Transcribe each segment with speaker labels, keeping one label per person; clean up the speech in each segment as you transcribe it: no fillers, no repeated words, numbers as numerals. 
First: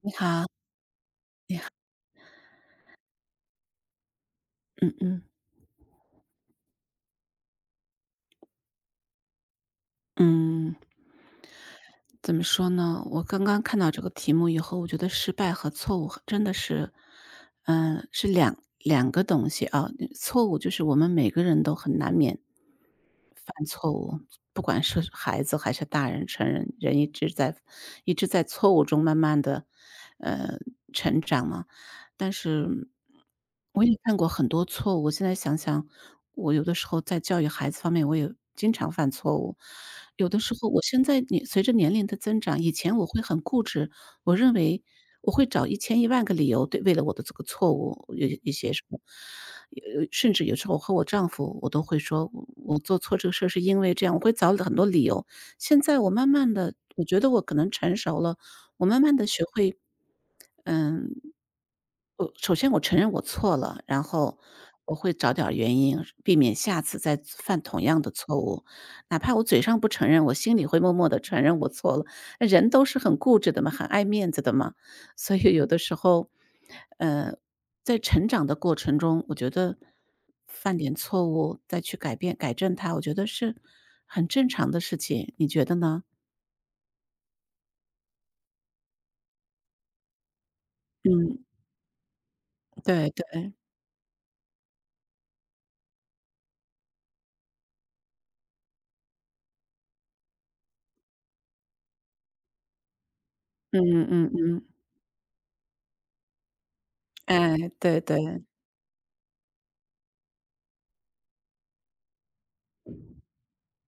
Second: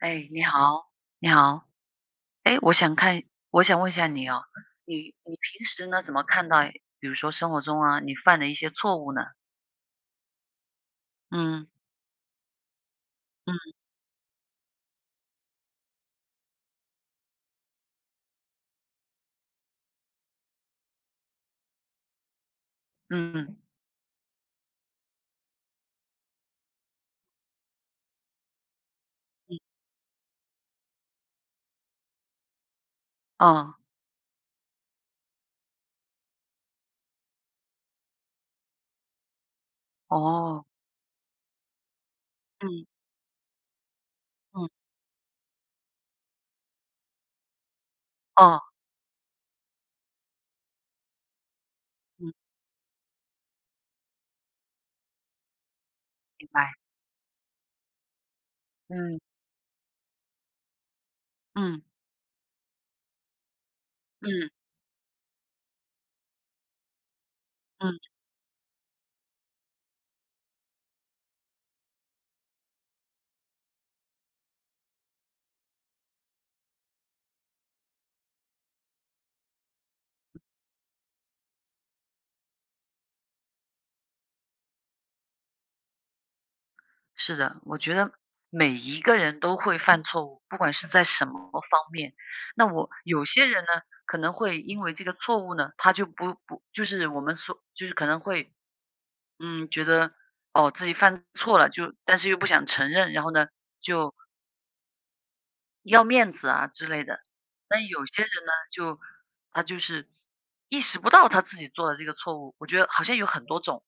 Speaker 1: 你
Speaker 2: 你
Speaker 1: 好，
Speaker 2: 好，你好，哎，我想问一下你哦，
Speaker 1: 嗯
Speaker 2: 你
Speaker 1: 嗯
Speaker 2: 你平时呢怎么看待，比如说生活中啊，你犯的一些错误呢？
Speaker 1: 嗯，
Speaker 2: 嗯
Speaker 1: 怎么说呢？我刚刚
Speaker 2: 嗯
Speaker 1: 看到这个题目以后，我觉得失败和错误真的是，两个东西啊。错误就是我们每个人都很难免
Speaker 2: 嗯
Speaker 1: 犯错误，不管是孩子还是大人、成人，人一直在错误中慢慢
Speaker 2: 嗯，
Speaker 1: 的呃成长嘛。但是
Speaker 2: 哦
Speaker 1: 我也犯过很多错误，我现在想想，我有的时候在教育孩子方面，我也经常犯错误。有的时
Speaker 2: 哦，
Speaker 1: 候我现在随着年龄的增长，以前
Speaker 2: 嗯
Speaker 1: 我会很固执，我认为
Speaker 2: 嗯
Speaker 1: 我会找一千一万个理由，对，为了我的这个错误，有一
Speaker 2: 哦
Speaker 1: 些什么，有甚至有时候我和我丈夫，我都会说
Speaker 2: 嗯，
Speaker 1: 我做错这个事儿是因为这样，我会找很多理由。现在我慢
Speaker 2: 明
Speaker 1: 慢
Speaker 2: 白，
Speaker 1: 的，我觉得我可能成熟了，我慢慢的
Speaker 2: 嗯
Speaker 1: 学会，嗯
Speaker 2: 嗯
Speaker 1: 首先我承认我错了，然后
Speaker 2: 嗯
Speaker 1: 我会找点儿原因，避免下次再犯同
Speaker 2: 嗯，
Speaker 1: 样的错误。哪怕我嘴上不承认，我心里会默默地承认我错了。那人都是很固执的嘛，很爱面子的嘛，所以有的时候，呃，在成长的过程中，我觉得犯点错误，再去改变、改正它，我觉得是很正常的事情，你觉得呢？
Speaker 2: 是的，我觉得每一个人都会犯错误，不管是在什么
Speaker 1: 嗯，
Speaker 2: 方面。那我
Speaker 1: 对
Speaker 2: 有些
Speaker 1: 对，
Speaker 2: 人呢，可能会因为这个错误呢，他就不就是我们说就是可能会嗯，觉得，哦，自己犯错了，就但是又不想承认，然后呢，
Speaker 1: 嗯
Speaker 2: 就
Speaker 1: 嗯嗯，
Speaker 2: 要面子啊之类的。
Speaker 1: 哎，
Speaker 2: 但
Speaker 1: 对
Speaker 2: 有些人
Speaker 1: 对，
Speaker 2: 呢，就他就是意识不到他自己做的这个错误，我觉得好像有很多种。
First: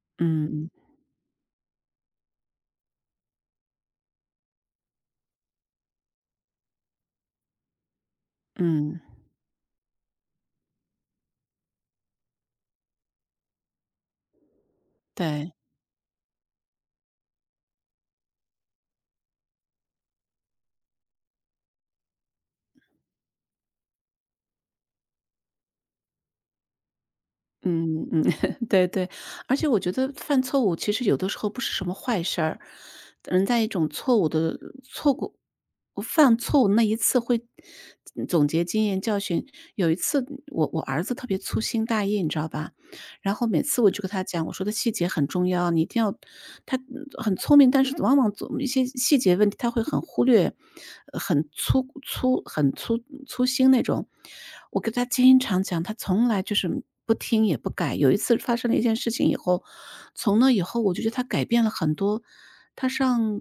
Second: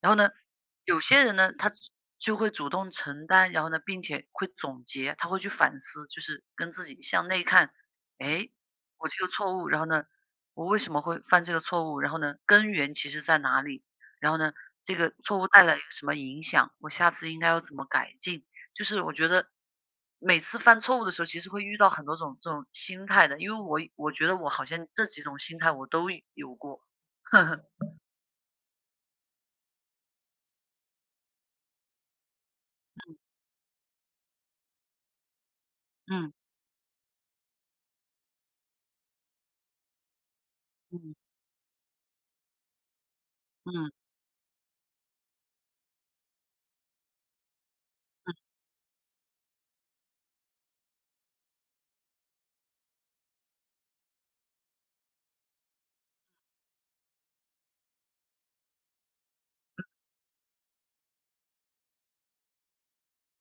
Speaker 2: 然后呢，
Speaker 1: 嗯嗯
Speaker 2: 有些人呢，他就会主动承担，然后呢，并且会总结，他会去反思，就是跟自己向内看，哎，
Speaker 1: 嗯。
Speaker 2: 我这个错误，然后呢，我为什么会犯这个错误？然后呢，根源其实在哪里？然后呢，这个错误
Speaker 1: 对，
Speaker 2: 带来一个什么影响？我下次应该要怎么改进？就是我觉得每次犯错误的时候，其实会遇到很多种这种心态的，因为我觉得我好像这几种心态我都有过。
Speaker 1: 嗯嗯，对对。而且我觉得犯错误其实有的时候不是什么坏事儿，人在一种错误的，错过，我
Speaker 2: 嗯
Speaker 1: 犯错误那一次会总结经验教训。有一次我儿子
Speaker 2: 嗯
Speaker 1: 特别粗心大意，你知道吧？然后每次我就
Speaker 2: 嗯
Speaker 1: 跟他讲，我说的细节很重要，你一定要。他很聪明，但是往往
Speaker 2: 嗯
Speaker 1: 总一些细节问题他会很忽略，很粗心那种。我跟他经常讲，他从来就是不听也不改。有一次发生了一件事情以后，从那以后我就觉得他改变了很多。他上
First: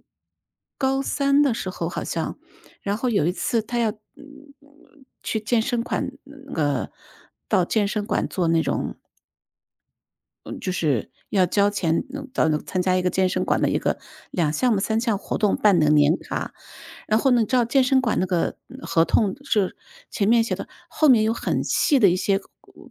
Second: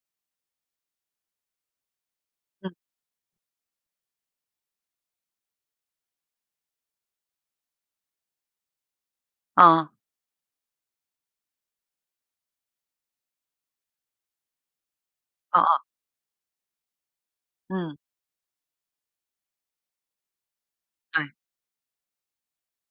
Speaker 1: 高三的时候好像，
Speaker 2: 嗯，
Speaker 1: 然后有一次他要去健身馆那个，到健身馆做那种，
Speaker 2: 啊
Speaker 1: 嗯，就是要交钱，到参加一个健身馆的一个两项目三项活动
Speaker 2: 啊
Speaker 1: 办
Speaker 2: 啊
Speaker 1: 的年卡。然后呢，你知道健
Speaker 2: 嗯，
Speaker 1: 身馆那个合同是前面写的，后面
Speaker 2: 对，
Speaker 1: 有很细的一些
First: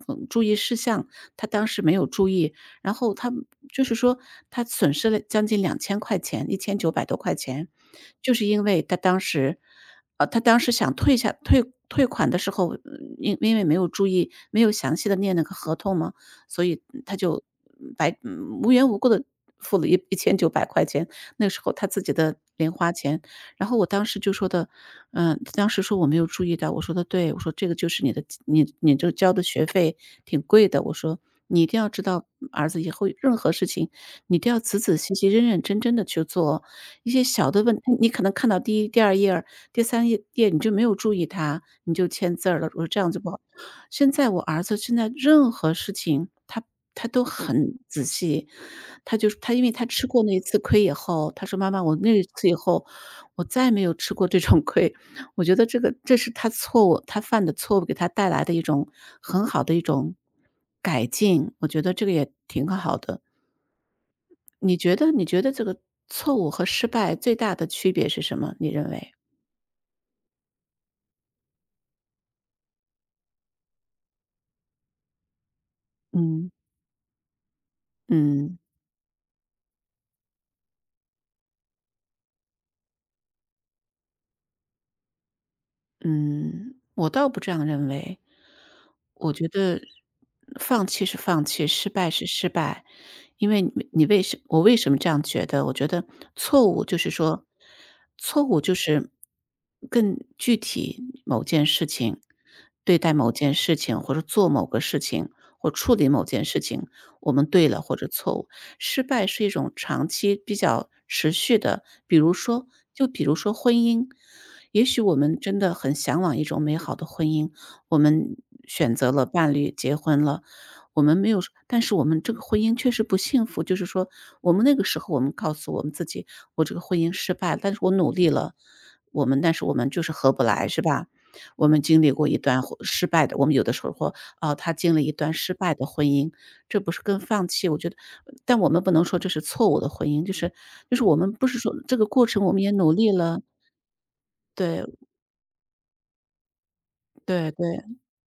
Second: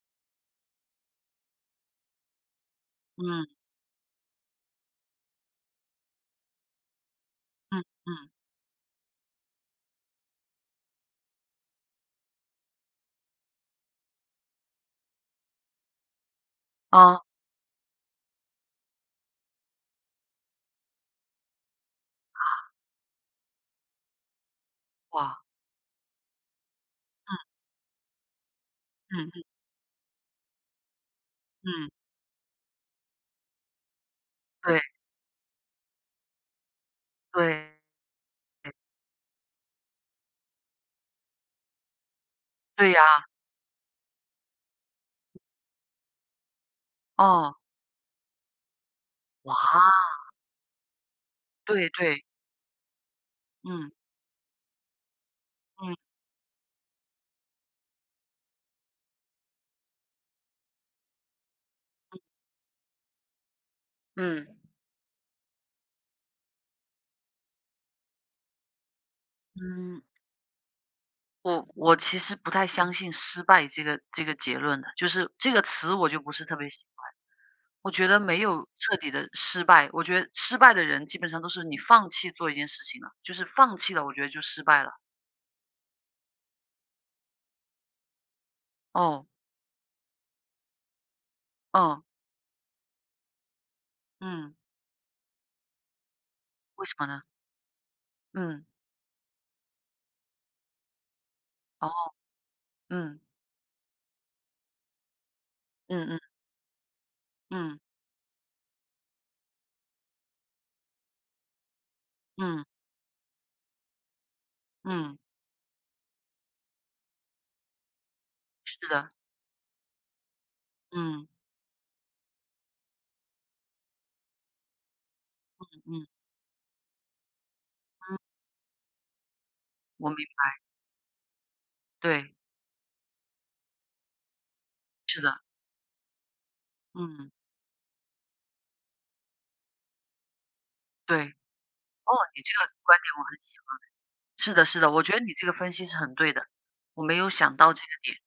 Speaker 1: 注意事项，他当时没有注意，然后他
Speaker 2: 嗯
Speaker 1: 就是说他损失了将近两千块钱，一千九百多块钱。
Speaker 2: 嗯嗯，
Speaker 1: 就是因为他当时，他当时想退下退退款的时候，因为没有注意，没有详细的念那个合同吗？所以他
Speaker 2: 啊，
Speaker 1: 就白无缘无故的付了一千九百块钱，那时候他自己的零花钱。然后我当时就说的，
Speaker 2: 哇，
Speaker 1: 他当时说我没有注意到，我说的：“对，我说这个就是你的你这
Speaker 2: 嗯嗯
Speaker 1: 交的
Speaker 2: 嗯
Speaker 1: 学费挺贵的。”我说：“你一定要
Speaker 2: 嗯，
Speaker 1: 知道儿子，以后任何事情，你都要仔
Speaker 2: 对
Speaker 1: 仔细细、认认真真的去做。一些小的
Speaker 2: 对
Speaker 1: 问你可能看到第一、第二页儿、第三页你就没有注意它，你就签字儿了。”我说：
Speaker 2: 对
Speaker 1: “这
Speaker 2: 呀，
Speaker 1: 样就不好。”现在我儿子，现在任何事情，他都
Speaker 2: 哦，
Speaker 1: 很仔细。他就是他
Speaker 2: 哇，
Speaker 1: 因为他吃过那一次亏以后，他说：“妈妈，
Speaker 2: 对
Speaker 1: 我那一
Speaker 2: 对，
Speaker 1: 次以后，我再没
Speaker 2: 嗯
Speaker 1: 有吃过这种亏。”我觉得这个，
Speaker 2: 嗯
Speaker 1: 这是他错误，他犯的错误给他带来的一种很好的一种改进，我觉得这个也挺好的。
Speaker 2: 嗯
Speaker 1: 你觉得这个错误和失败最大的区别是什么？你认为？
Speaker 2: 嗯，我其实不太相信失败这个结论的，就是这个词我就不是
Speaker 1: 嗯，
Speaker 2: 特别喜欢。我觉得没
Speaker 1: 嗯。
Speaker 2: 有彻底的失败，我觉得失败的人基本上都是你放弃做一件事情了，就是放弃了，我觉得就失败了。
Speaker 1: 嗯，我倒不这样认为。
Speaker 2: 哦，
Speaker 1: 我觉得放弃是放弃，失
Speaker 2: 嗯
Speaker 1: 败是失败。因为你你为什
Speaker 2: 嗯，
Speaker 1: 我为什么这样觉得？我觉得错误
Speaker 2: 为什
Speaker 1: 就
Speaker 2: 么
Speaker 1: 是
Speaker 2: 呢？
Speaker 1: 说，错误
Speaker 2: 嗯，
Speaker 1: 就是更具体某件事
Speaker 2: 哦，
Speaker 1: 情，对待
Speaker 2: 嗯
Speaker 1: 某件事情，或者做某个事情，或处理
Speaker 2: 嗯
Speaker 1: 某
Speaker 2: 嗯
Speaker 1: 件事情，我们对
Speaker 2: 嗯
Speaker 1: 了或者错误。失败是一种长期比较持续的，比如
Speaker 2: 嗯
Speaker 1: 说，婚姻，也许我
Speaker 2: 嗯，
Speaker 1: 们真的很向往一种美好的婚姻，我们
Speaker 2: 是
Speaker 1: 选
Speaker 2: 的，
Speaker 1: 择了伴侣，结婚了。我们
Speaker 2: 嗯
Speaker 1: 没有说，但是我们这个婚姻确实不幸福。就是说，我们那个时候，我们告诉我们
Speaker 2: 嗯
Speaker 1: 自
Speaker 2: 嗯，
Speaker 1: 己，我这个婚姻失败了，但是我努力了，但是我们就
Speaker 2: 我
Speaker 1: 是
Speaker 2: 明
Speaker 1: 合不
Speaker 2: 白，
Speaker 1: 来，是吧？我们经历过
Speaker 2: 对，
Speaker 1: 一段婚失败的，我们有的时候，哦，他经历一
Speaker 2: 是的，
Speaker 1: 段失败的婚姻，这不是跟
Speaker 2: 嗯，
Speaker 1: 放弃，我觉得，但我们不能说这是错误的婚姻，就是我
Speaker 2: 对，
Speaker 1: 们不
Speaker 2: 哦，
Speaker 1: 是说，这个过
Speaker 2: 你
Speaker 1: 程
Speaker 2: 这
Speaker 1: 我们也
Speaker 2: 个
Speaker 1: 努
Speaker 2: 观点
Speaker 1: 力
Speaker 2: 我很
Speaker 1: 了。
Speaker 2: 喜欢，是的，是的，我
Speaker 1: 对
Speaker 2: 觉得你这个分析是很对的，我没有
Speaker 1: 对
Speaker 2: 想到这
Speaker 1: 对
Speaker 2: 个点，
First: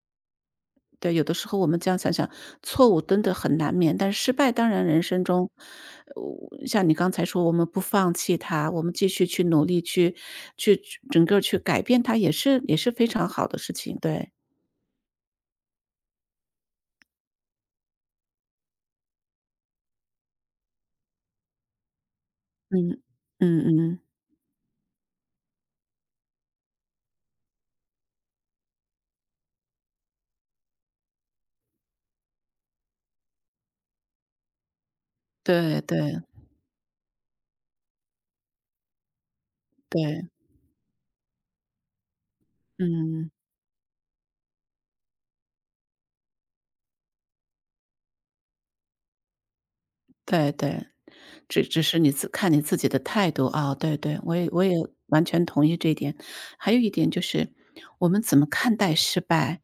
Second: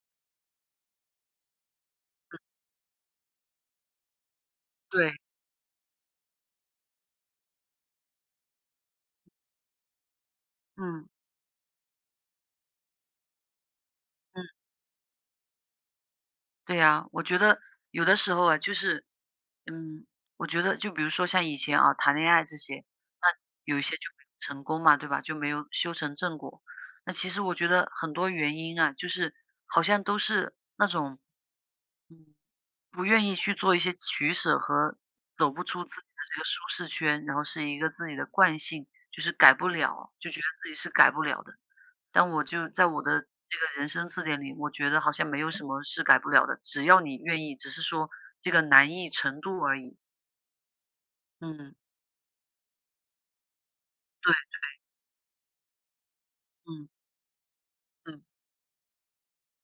Speaker 1: 对，有的时候我们这样想想，错误真的很难免，但是失败当然人
Speaker 2: 对，
Speaker 1: 生中，像你刚才说我们不放弃他，我们继续去努力，去
Speaker 2: 嗯
Speaker 1: 整个去改变他，也是也是非常好的事情。对，
Speaker 2: 嗯。对呀，我觉得有的时候啊，就是，嗯，我觉得就比如说像以前啊，谈恋爱这些，
Speaker 1: 嗯，
Speaker 2: 那
Speaker 1: 嗯
Speaker 2: 有一些
Speaker 1: 嗯，
Speaker 2: 就没有成功嘛，对吧？就没有修成正果。那其实我觉得很多原因啊，就是好像都是那种，嗯，不愿意去做一些取舍和走不
Speaker 1: 对
Speaker 2: 出自己
Speaker 1: 对
Speaker 2: 的这个舒适圈，然后是一个自己的惯性，就是改不了，
Speaker 1: 对，
Speaker 2: 就觉得自己是改不了的。但我就在我的
Speaker 1: 嗯。
Speaker 2: 这个人生字典里，我觉得好像没有什么是改不了的，只要你愿意，只是说这个难易程度而已。
Speaker 1: 对对，只
Speaker 2: 嗯，
Speaker 1: 是你自看你自己的态度啊。对对，
Speaker 2: 对，
Speaker 1: 我也完全同意这一点。还有
Speaker 2: 嗯
Speaker 1: 一点就是，我
Speaker 2: 嗯
Speaker 1: 们怎么看待失败？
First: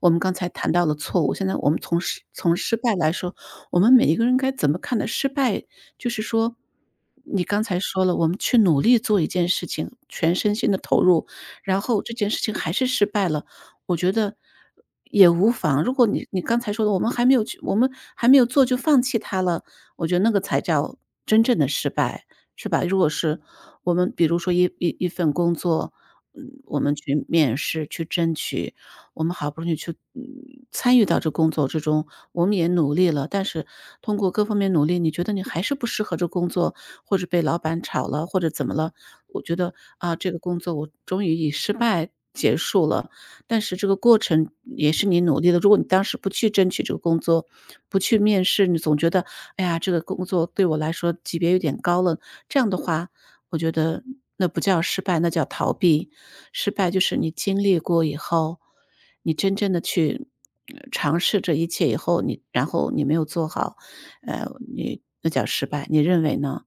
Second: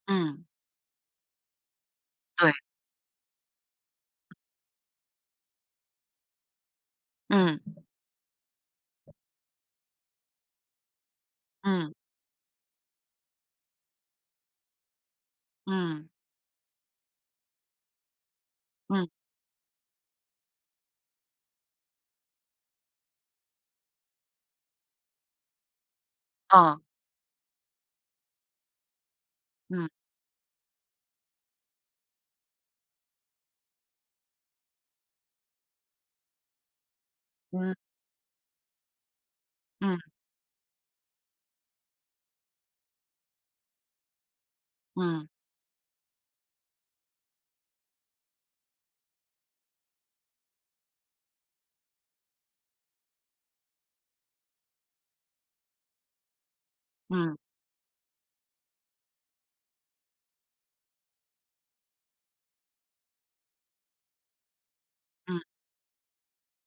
Speaker 1: 我们刚
Speaker 2: 嗯，
Speaker 1: 才谈到了错误，现在我们从
Speaker 2: 对，
Speaker 1: 失败来说，我们每一个人该怎么看待失败？就是说，你刚
Speaker 2: 嗯
Speaker 1: 才说了，我们去努力做一件事情，全身心的投入，然
Speaker 2: 嗯
Speaker 1: 后这件事情还是失败了，我觉得也无妨。如果
Speaker 2: 嗯
Speaker 1: 你刚才说的，我们还没有去，我们还没有做就放
Speaker 2: 嗯，
Speaker 1: 弃它了，我觉得那个才叫真正的失败，是吧？如果是我们比如说一份工作，我
Speaker 2: 啊，
Speaker 1: 们去面试、去争取，我们好不容易
Speaker 2: 嗯
Speaker 1: 去，参与到这工作之中，我们也努力了，但是通过各方面努力，你觉得你还是不适合这工作，或者被老
Speaker 2: 嗯
Speaker 1: 板炒了，或者怎么了？我觉得，
Speaker 2: 嗯
Speaker 1: 啊，这个工作我终于以失败结束了，但是这个过程也是你
Speaker 2: 嗯
Speaker 1: 努力的。如果你当时不去争取这个工作，不去面试，你总觉得，哎呀，这个工作对我来说级别有点高了，这样的话，我觉得那不叫失败，那叫逃避。失败就是你
Speaker 2: 嗯
Speaker 1: 经历过以后，你真正的去尝试这一切以后，你然后你没有做好，呃，你那
Speaker 2: 嗯，
Speaker 1: 叫失败，你认为呢？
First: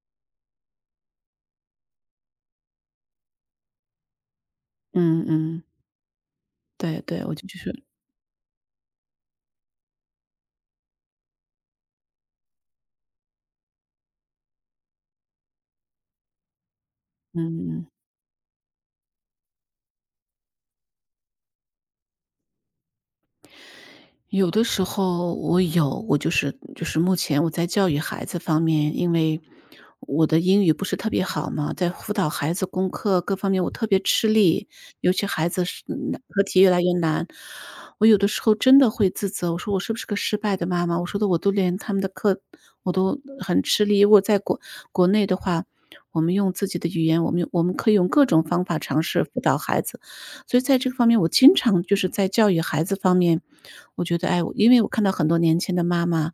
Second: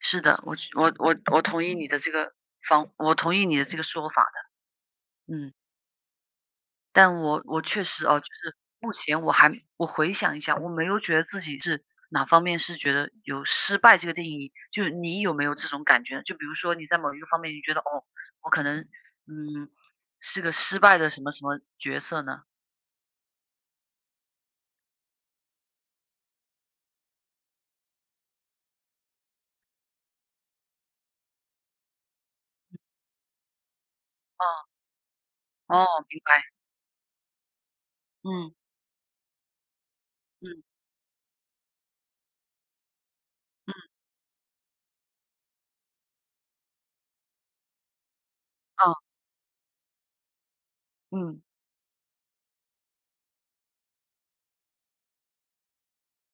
Speaker 2: 是的，我同意你的这个我同意你的这个说法，
Speaker 1: 嗯
Speaker 2: 嗯。
Speaker 1: 嗯，对
Speaker 2: 但
Speaker 1: 对，我
Speaker 2: 我
Speaker 1: 就
Speaker 2: 我
Speaker 1: 是
Speaker 2: 确实哦，就是目前我还回想一下，我没有觉得自己是哪方面是觉得有失败这个定义，就是你有没有这种感觉？就比如说你在某一个方面，你觉
Speaker 1: 嗯。
Speaker 2: 得
Speaker 1: 嗯
Speaker 2: 哦，我可能嗯是个失败的什么什么角色呢？
Speaker 1: 有的时候我有，我就是目前我在教育孩子方面，因为我的英语不是特别好嘛，在辅导孩子功课各方面我特别吃力，
Speaker 2: 哦
Speaker 1: 尤其孩子是
Speaker 2: 哦，明
Speaker 1: 课
Speaker 2: 白，
Speaker 1: 题越来越难，我有的时
Speaker 2: 嗯
Speaker 1: 候真的会自责，我说我是不是个失败
Speaker 2: 嗯
Speaker 1: 的妈妈？我说的我都连他们的课我都很
Speaker 2: 嗯，
Speaker 1: 吃力。如果在国内的话，我们用自己的语言，我们可以用各种方法
Speaker 2: 哦，
Speaker 1: 尝试辅导孩子，所以在这个方面，我
Speaker 2: 嗯
Speaker 1: 经常就是在教育孩子方面。我觉得，哎，因为我看到很多年轻的妈妈，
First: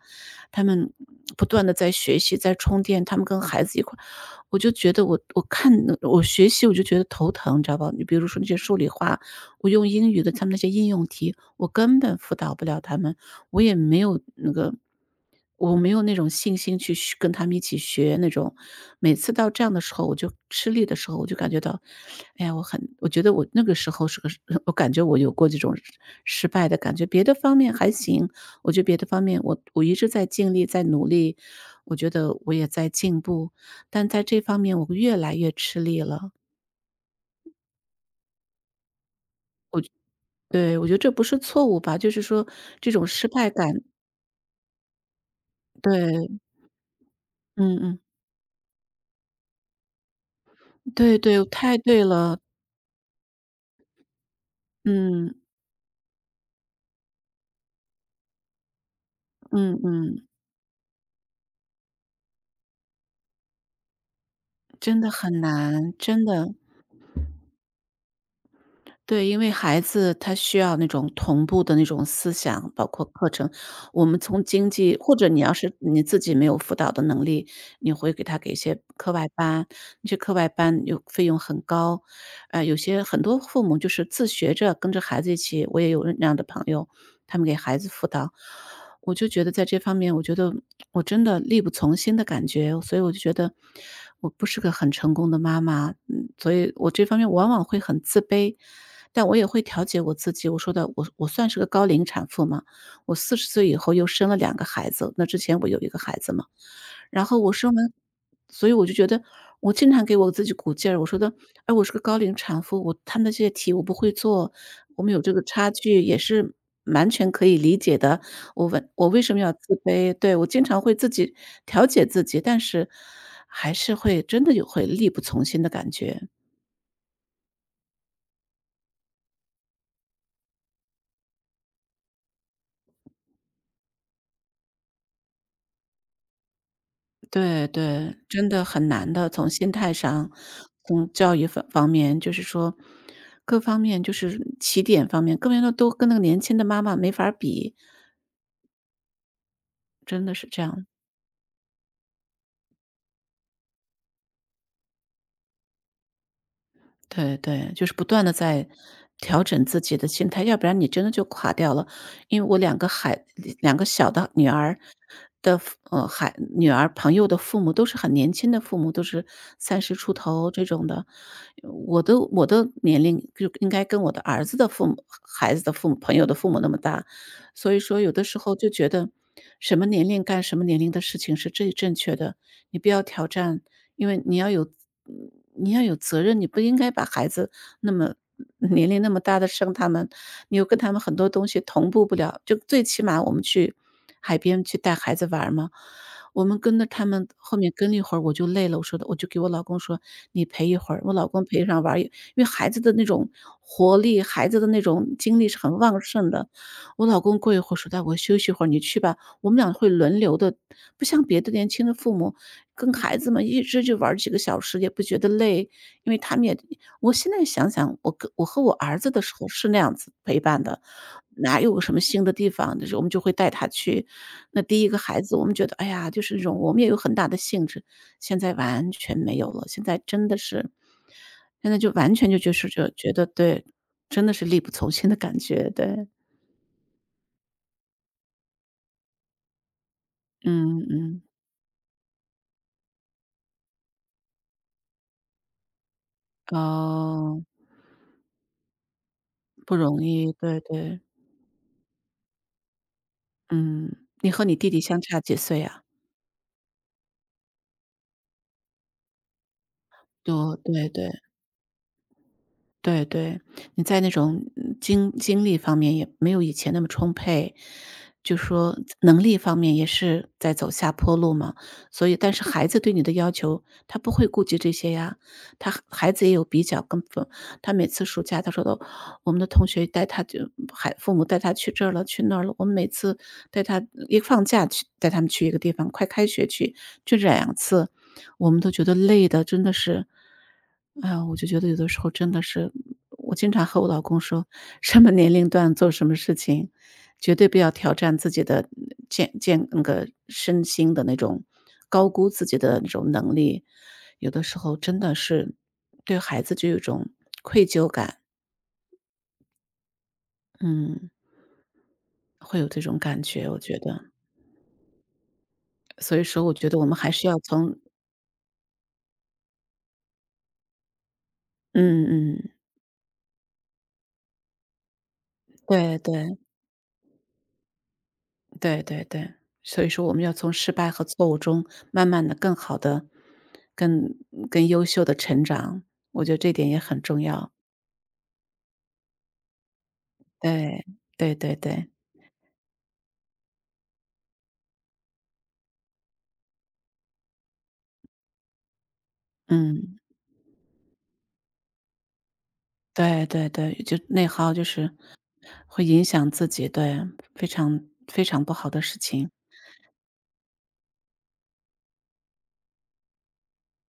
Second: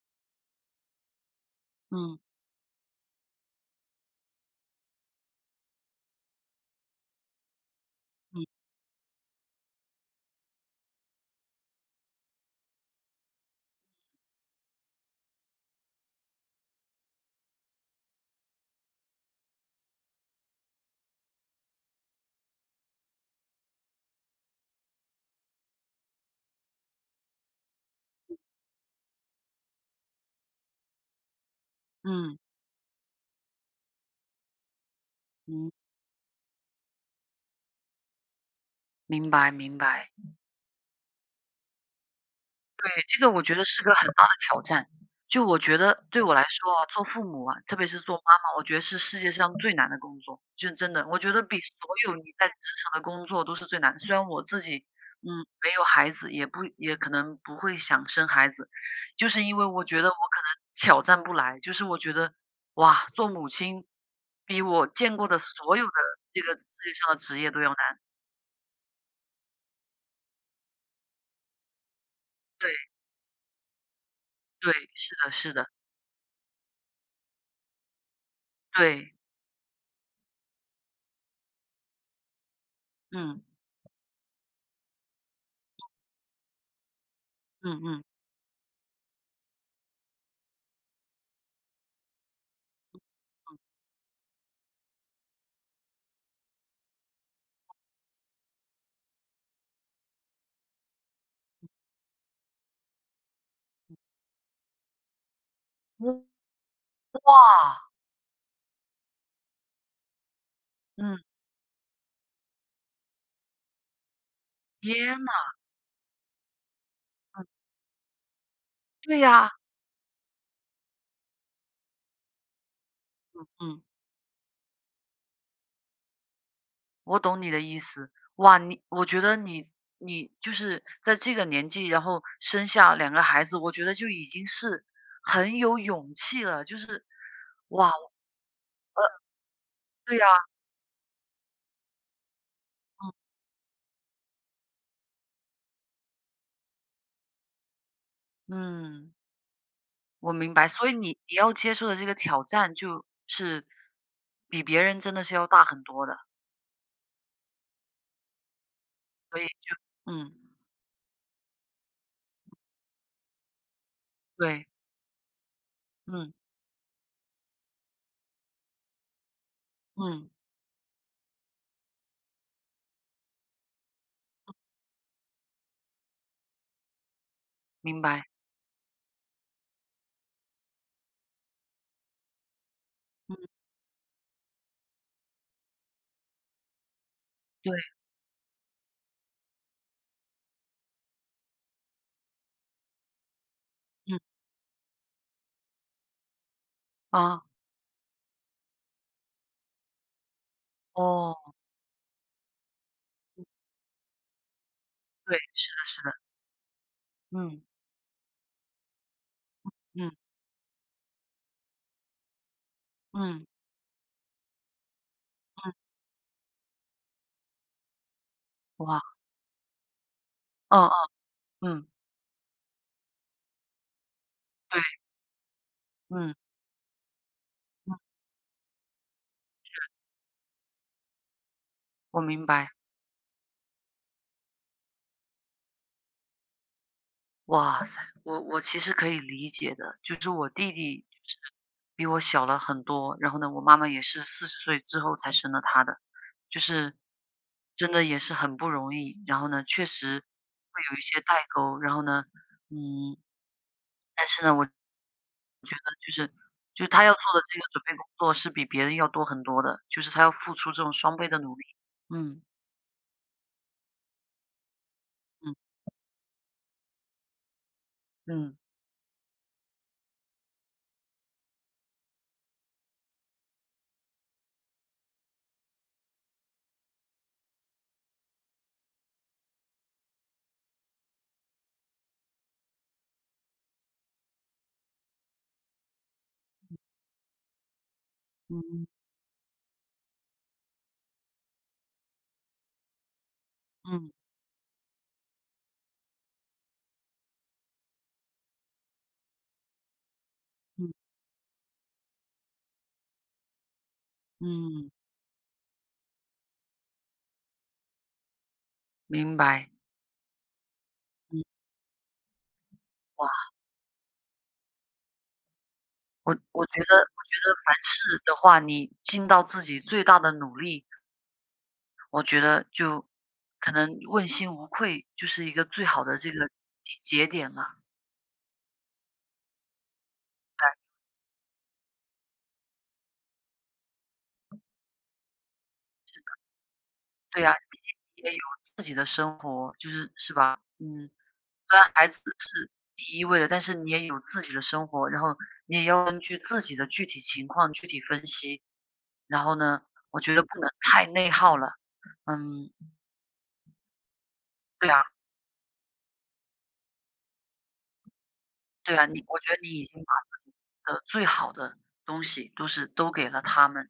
Speaker 1: 她们不断的在学
Speaker 2: 嗯
Speaker 1: 习、在充电，她们跟孩子一块儿，我就觉得我看我学习我就觉得头疼，你知道吧？你比如说那些
Speaker 2: 嗯
Speaker 1: 数理化，我用英语的他们那些应用题，我根本辅导不了他们，我也没有那个我没有那种信心去学跟他们一起学那种。每次到这样的时候，我就吃力的时候，我就感觉到，哎呀，我觉得我那个时候是个 我感觉我有过这种失败的感觉。别的方面还行，我觉得别的方面我一直在尽力，在努力，我觉得
Speaker 2: 嗯
Speaker 1: 我也在进步，但在这方面我越来越
Speaker 2: 嗯，
Speaker 1: 吃力了。
Speaker 2: 明白明白。
Speaker 1: 对，我觉得这不是错误吧，就是说这
Speaker 2: 对，
Speaker 1: 种
Speaker 2: 这
Speaker 1: 失
Speaker 2: 个我
Speaker 1: 败
Speaker 2: 觉得
Speaker 1: 感。
Speaker 2: 是个很大的挑战。就我觉得对我
Speaker 1: 对，
Speaker 2: 来说啊，做父母啊，
Speaker 1: 嗯
Speaker 2: 特别
Speaker 1: 嗯，
Speaker 2: 是做妈妈，我觉得是世界上最难的工作，就真的，
Speaker 1: 对
Speaker 2: 我觉得
Speaker 1: 对，
Speaker 2: 比所
Speaker 1: 太对
Speaker 2: 有你
Speaker 1: 了。
Speaker 2: 在职场的工作都是最难的。虽然我自己，嗯，
Speaker 1: 嗯，
Speaker 2: 没有孩子，也不也可能不会想生孩子，就是因为
Speaker 1: 嗯
Speaker 2: 我觉得我
Speaker 1: 嗯，
Speaker 2: 可能挑战不来，就是我觉得，哇，做母亲比我
Speaker 1: 真的
Speaker 2: 见过的
Speaker 1: 很
Speaker 2: 所有的
Speaker 1: 难，真
Speaker 2: 这
Speaker 1: 的。
Speaker 2: 个世界上的职业都要难。
Speaker 1: 对，因为孩子他需要那种同步的那种思想，
Speaker 2: 对
Speaker 1: 包括课程。我们从经
Speaker 2: 对，
Speaker 1: 济或
Speaker 2: 是
Speaker 1: 者
Speaker 2: 的
Speaker 1: 你要
Speaker 2: 是的，
Speaker 1: 是你自己没有辅导的能力，你会给他给一些课
Speaker 2: 对，
Speaker 1: 外班，那些课外班有费用很高。很多
Speaker 2: 嗯
Speaker 1: 父母就是自学着跟着孩子一起，我也有那样的朋友，他们给孩
Speaker 2: 嗯
Speaker 1: 子
Speaker 2: 嗯
Speaker 1: 辅导。我就觉得在这方面，我觉得我真的力不从心的感觉，所以我就觉得我不是个很成功的妈妈，嗯，所以我这方面往往会很自卑。但我也会调节我自己，我说的我算是个高龄产妇嘛，我40岁以后又生了两个孩子，那之前我有一个孩
Speaker 2: 嗯。
Speaker 1: 子嘛。然后我生
Speaker 2: 哇，
Speaker 1: 完所以我就觉得我经常给我自己鼓劲儿，我说
Speaker 2: 嗯，
Speaker 1: 的：“哎，我是个高龄产妇，他们的这些题我不会做，我们
Speaker 2: 天
Speaker 1: 有
Speaker 2: 呐，
Speaker 1: 这个差距也是完全可以
Speaker 2: 嗯
Speaker 1: 理解的，我
Speaker 2: 对
Speaker 1: 为什么
Speaker 2: 呀，
Speaker 1: 要自卑？”对，我经常会自己调节自己，但是还
Speaker 2: 嗯，
Speaker 1: 是会真的有会力不从心的感觉。
Speaker 2: 我懂你的意思。哇，你我觉得你就是在这个年纪，然后生下两个孩子，我觉得就已经是很有勇气了，就是
Speaker 1: 对
Speaker 2: 哇，
Speaker 1: 对，真的很
Speaker 2: 呃，
Speaker 1: 难的。从心态
Speaker 2: 对呀，
Speaker 1: 上，从教育方面，就是说
Speaker 2: 嗯，
Speaker 1: 各方面，就是起点方面，各方面都跟那个年轻的妈妈没法儿比，
Speaker 2: 嗯，
Speaker 1: 真
Speaker 2: 我
Speaker 1: 的是
Speaker 2: 明
Speaker 1: 这
Speaker 2: 白。
Speaker 1: 样。
Speaker 2: 所以你要接受的这个挑战就是比别人真的是要大很多的，
Speaker 1: 对对，就是不断的在
Speaker 2: 所
Speaker 1: 调
Speaker 2: 以
Speaker 1: 整
Speaker 2: 就
Speaker 1: 自己的心
Speaker 2: 嗯，
Speaker 1: 态，要不然你真的就垮掉了。因为我两个孩两个小的女
Speaker 2: 对，
Speaker 1: 儿的父呃，
Speaker 2: 嗯，
Speaker 1: 孩女儿朋友的父母都是很年轻的父母，都是三十出
Speaker 2: 嗯，
Speaker 1: 头这种的。我的年龄就应该跟我的儿子的父母孩子的父母朋友的父母那么大，所以说
Speaker 2: 明
Speaker 1: 有的
Speaker 2: 白，
Speaker 1: 时候就觉得什么年龄干什么年龄的事情是最正确的，你不要挑
Speaker 2: 嗯，
Speaker 1: 战因为你要有责任，你不应该把孩子
Speaker 2: 对，
Speaker 1: 那么年龄那么大的生他们，你又跟他们很多东西同步不了。就最起码我们去
Speaker 2: 嗯，
Speaker 1: 海边去带孩子玩儿嘛，我们跟着他们
Speaker 2: 啊，
Speaker 1: 后面跟了一会儿，我就累了，我说的我就给我老公说：“你陪一会儿。”我老公
Speaker 2: 哦。
Speaker 1: 陪上玩儿一因为孩子的那种活力，孩子的那种
Speaker 2: 对，
Speaker 1: 精力是
Speaker 2: 是
Speaker 1: 很
Speaker 2: 的
Speaker 1: 旺
Speaker 2: 是的，
Speaker 1: 盛的。我老公过一
Speaker 2: 嗯，
Speaker 1: 会儿说：“带我休息一会儿，你去吧。”我们俩会
Speaker 2: 嗯，
Speaker 1: 轮流的，不像别的年轻的父母，跟孩子们
Speaker 2: 嗯，
Speaker 1: 一直就玩儿几个小时也不觉得累，
Speaker 2: 嗯，
Speaker 1: 因为他们也我现在想想，我和我儿
Speaker 2: 哇，
Speaker 1: 子的时候是那样子陪伴的，
Speaker 2: 嗯
Speaker 1: 哪
Speaker 2: 嗯，
Speaker 1: 有个
Speaker 2: 嗯，
Speaker 1: 什么新的地方，就是我们就会带他去。那
Speaker 2: 对，
Speaker 1: 第一个孩子，我们觉得，哎呀，就是
Speaker 2: 嗯，
Speaker 1: 那种我们也有很大的兴致，
Speaker 2: 嗯，
Speaker 1: 现在完全没有了，现在真的是现在就完
Speaker 2: 我
Speaker 1: 全就
Speaker 2: 明
Speaker 1: 就是
Speaker 2: 白。
Speaker 1: 觉得对，真的是力不从心的感觉，对。
Speaker 2: 哇塞，我其实可以理解的，就是我弟
Speaker 1: 嗯
Speaker 2: 弟
Speaker 1: 嗯，
Speaker 2: 就是比我小了很多，然后呢，我妈妈也是40岁之后才生了他的，就是
Speaker 1: 哦。
Speaker 2: 真的也是很不容易，然后呢，
Speaker 1: 不
Speaker 2: 确
Speaker 1: 容
Speaker 2: 实
Speaker 1: 易，对
Speaker 2: 会有
Speaker 1: 对，
Speaker 2: 一些代沟，然后呢，嗯，
Speaker 1: 嗯，
Speaker 2: 但
Speaker 1: 你
Speaker 2: 是
Speaker 1: 和
Speaker 2: 呢，
Speaker 1: 你
Speaker 2: 我
Speaker 1: 弟弟相差几岁
Speaker 2: 觉
Speaker 1: 呀？
Speaker 2: 得就是他要做的这个准备工作是比别人要多很多的，就是他要付
Speaker 1: 多，
Speaker 2: 出这
Speaker 1: 对
Speaker 2: 种
Speaker 1: 对，
Speaker 2: 双倍的努力。嗯，
Speaker 1: 对对，你在那种精精
Speaker 2: 嗯，
Speaker 1: 力方面也没有以前那么充沛，就
Speaker 2: 嗯，
Speaker 1: 说能力方面也是在走下坡路嘛。所以，但是孩子对你的要求，他不会顾及这些呀。他孩子也有比较，他每次暑假他说的，我们的同学带他父母带他去这儿了，去那儿了，我们每次带他一放假去带他们去一个地方，快开学去，这两次我们都觉
Speaker 2: 嗯，
Speaker 1: 得累的，真的是，啊，我就觉得有的时候真的是我经常和我老
Speaker 2: 嗯，
Speaker 1: 公说，什么年龄段做什么事情，绝对不要挑战自己的那个身
Speaker 2: 嗯，
Speaker 1: 心的那种高估自己的那种能力。有的时候
Speaker 2: 嗯，
Speaker 1: 真的是对孩子就有一种愧疚感，
Speaker 2: 明白。
Speaker 1: 嗯，
Speaker 2: 嗯，
Speaker 1: 会有这种感
Speaker 2: 哇，
Speaker 1: 觉，我觉得。所以说我觉得我们还
Speaker 2: 我
Speaker 1: 是要
Speaker 2: 觉得凡
Speaker 1: 从
Speaker 2: 事的话，你尽到自己最大的努力，
Speaker 1: 嗯
Speaker 2: 我觉
Speaker 1: 嗯，
Speaker 2: 得就可能问心无愧，就是一个最
Speaker 1: 对
Speaker 2: 好的这
Speaker 1: 对
Speaker 2: 个节点了。
Speaker 1: 对对对，所以说我们要从
Speaker 2: 对，
Speaker 1: 失败和错误中，慢慢的、更好的、更更优秀的成长，我觉得这点也很重
Speaker 2: 对
Speaker 1: 要。
Speaker 2: 呀，毕竟你也有自己的生活，就是是吧？
Speaker 1: 对，
Speaker 2: 嗯。
Speaker 1: 对对
Speaker 2: 虽
Speaker 1: 对，
Speaker 2: 然孩子是第一位的，但是你也有自己的生活，然后你也要根据自己的具体情况具体分析。然后呢，
Speaker 1: 嗯，
Speaker 2: 我觉得不能太内耗了。嗯，
Speaker 1: 对对对，就内耗就
Speaker 2: 对
Speaker 1: 是
Speaker 2: 啊，
Speaker 1: 会影响自己，对，非常非常不好的
Speaker 2: 对
Speaker 1: 事
Speaker 2: 啊，你
Speaker 1: 情。
Speaker 2: 我觉得你已经把你的最好的东西都给了他们。